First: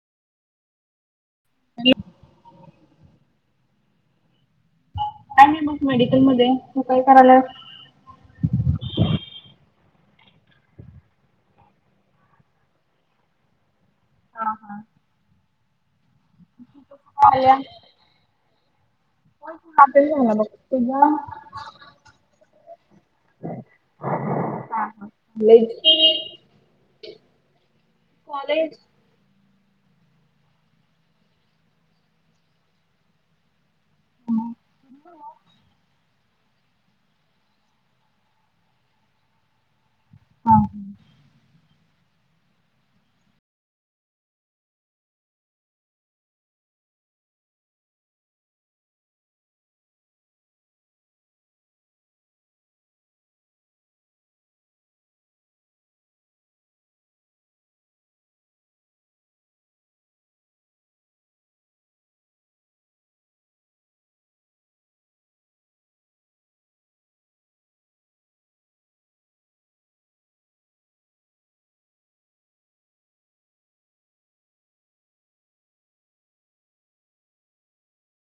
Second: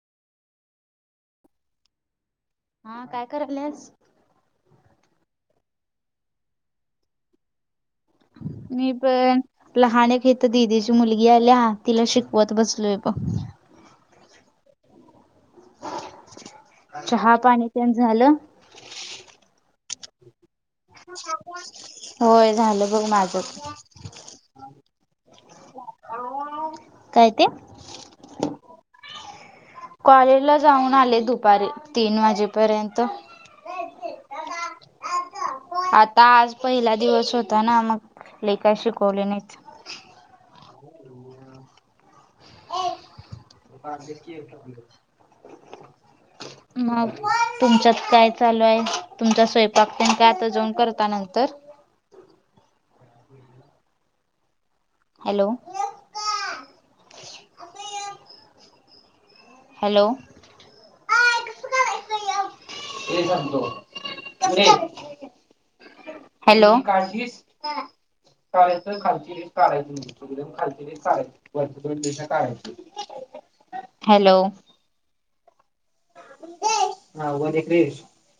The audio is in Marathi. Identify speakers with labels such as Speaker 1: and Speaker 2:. Speaker 1: ह
Speaker 2: हा काय करायलस
Speaker 1: आणि मग मेडिकलमध्येध्ये त काय करायला
Speaker 2: नप लहान खेत दीदीची मुलगी आल्या तिला शिकवत बसलोय प
Speaker 1: हा हा
Speaker 2: चहा पाणी पण झालं
Speaker 1: ब
Speaker 2: होय झालं बघ माझं
Speaker 1: [inaudible]
Speaker 2: काही ते
Speaker 1: कॉलेज
Speaker 2: कॉलेजला जाऊन आले दुपारी तीन वाजेपर्यंत
Speaker 1: [unintelligible]
Speaker 2: आता आज पहिला दिवस होता ना मग लय शिकवले नाहीच
Speaker 1: [unintelligible]
Speaker 2: [unintelligible] [inaudible] मग तुमच्यात काय चालू आहे तुमचा स्वयंपाक पण का आता जाऊन करता नंतर हॅलो हॅलो [inaudible] ते सांगतो [inaudible] हॅलो कारायचं खालचीरी कायचंम खाल काय वर्रायच [inaudible] हॅलो [inaudible] हा वद क्रेश [inaudible]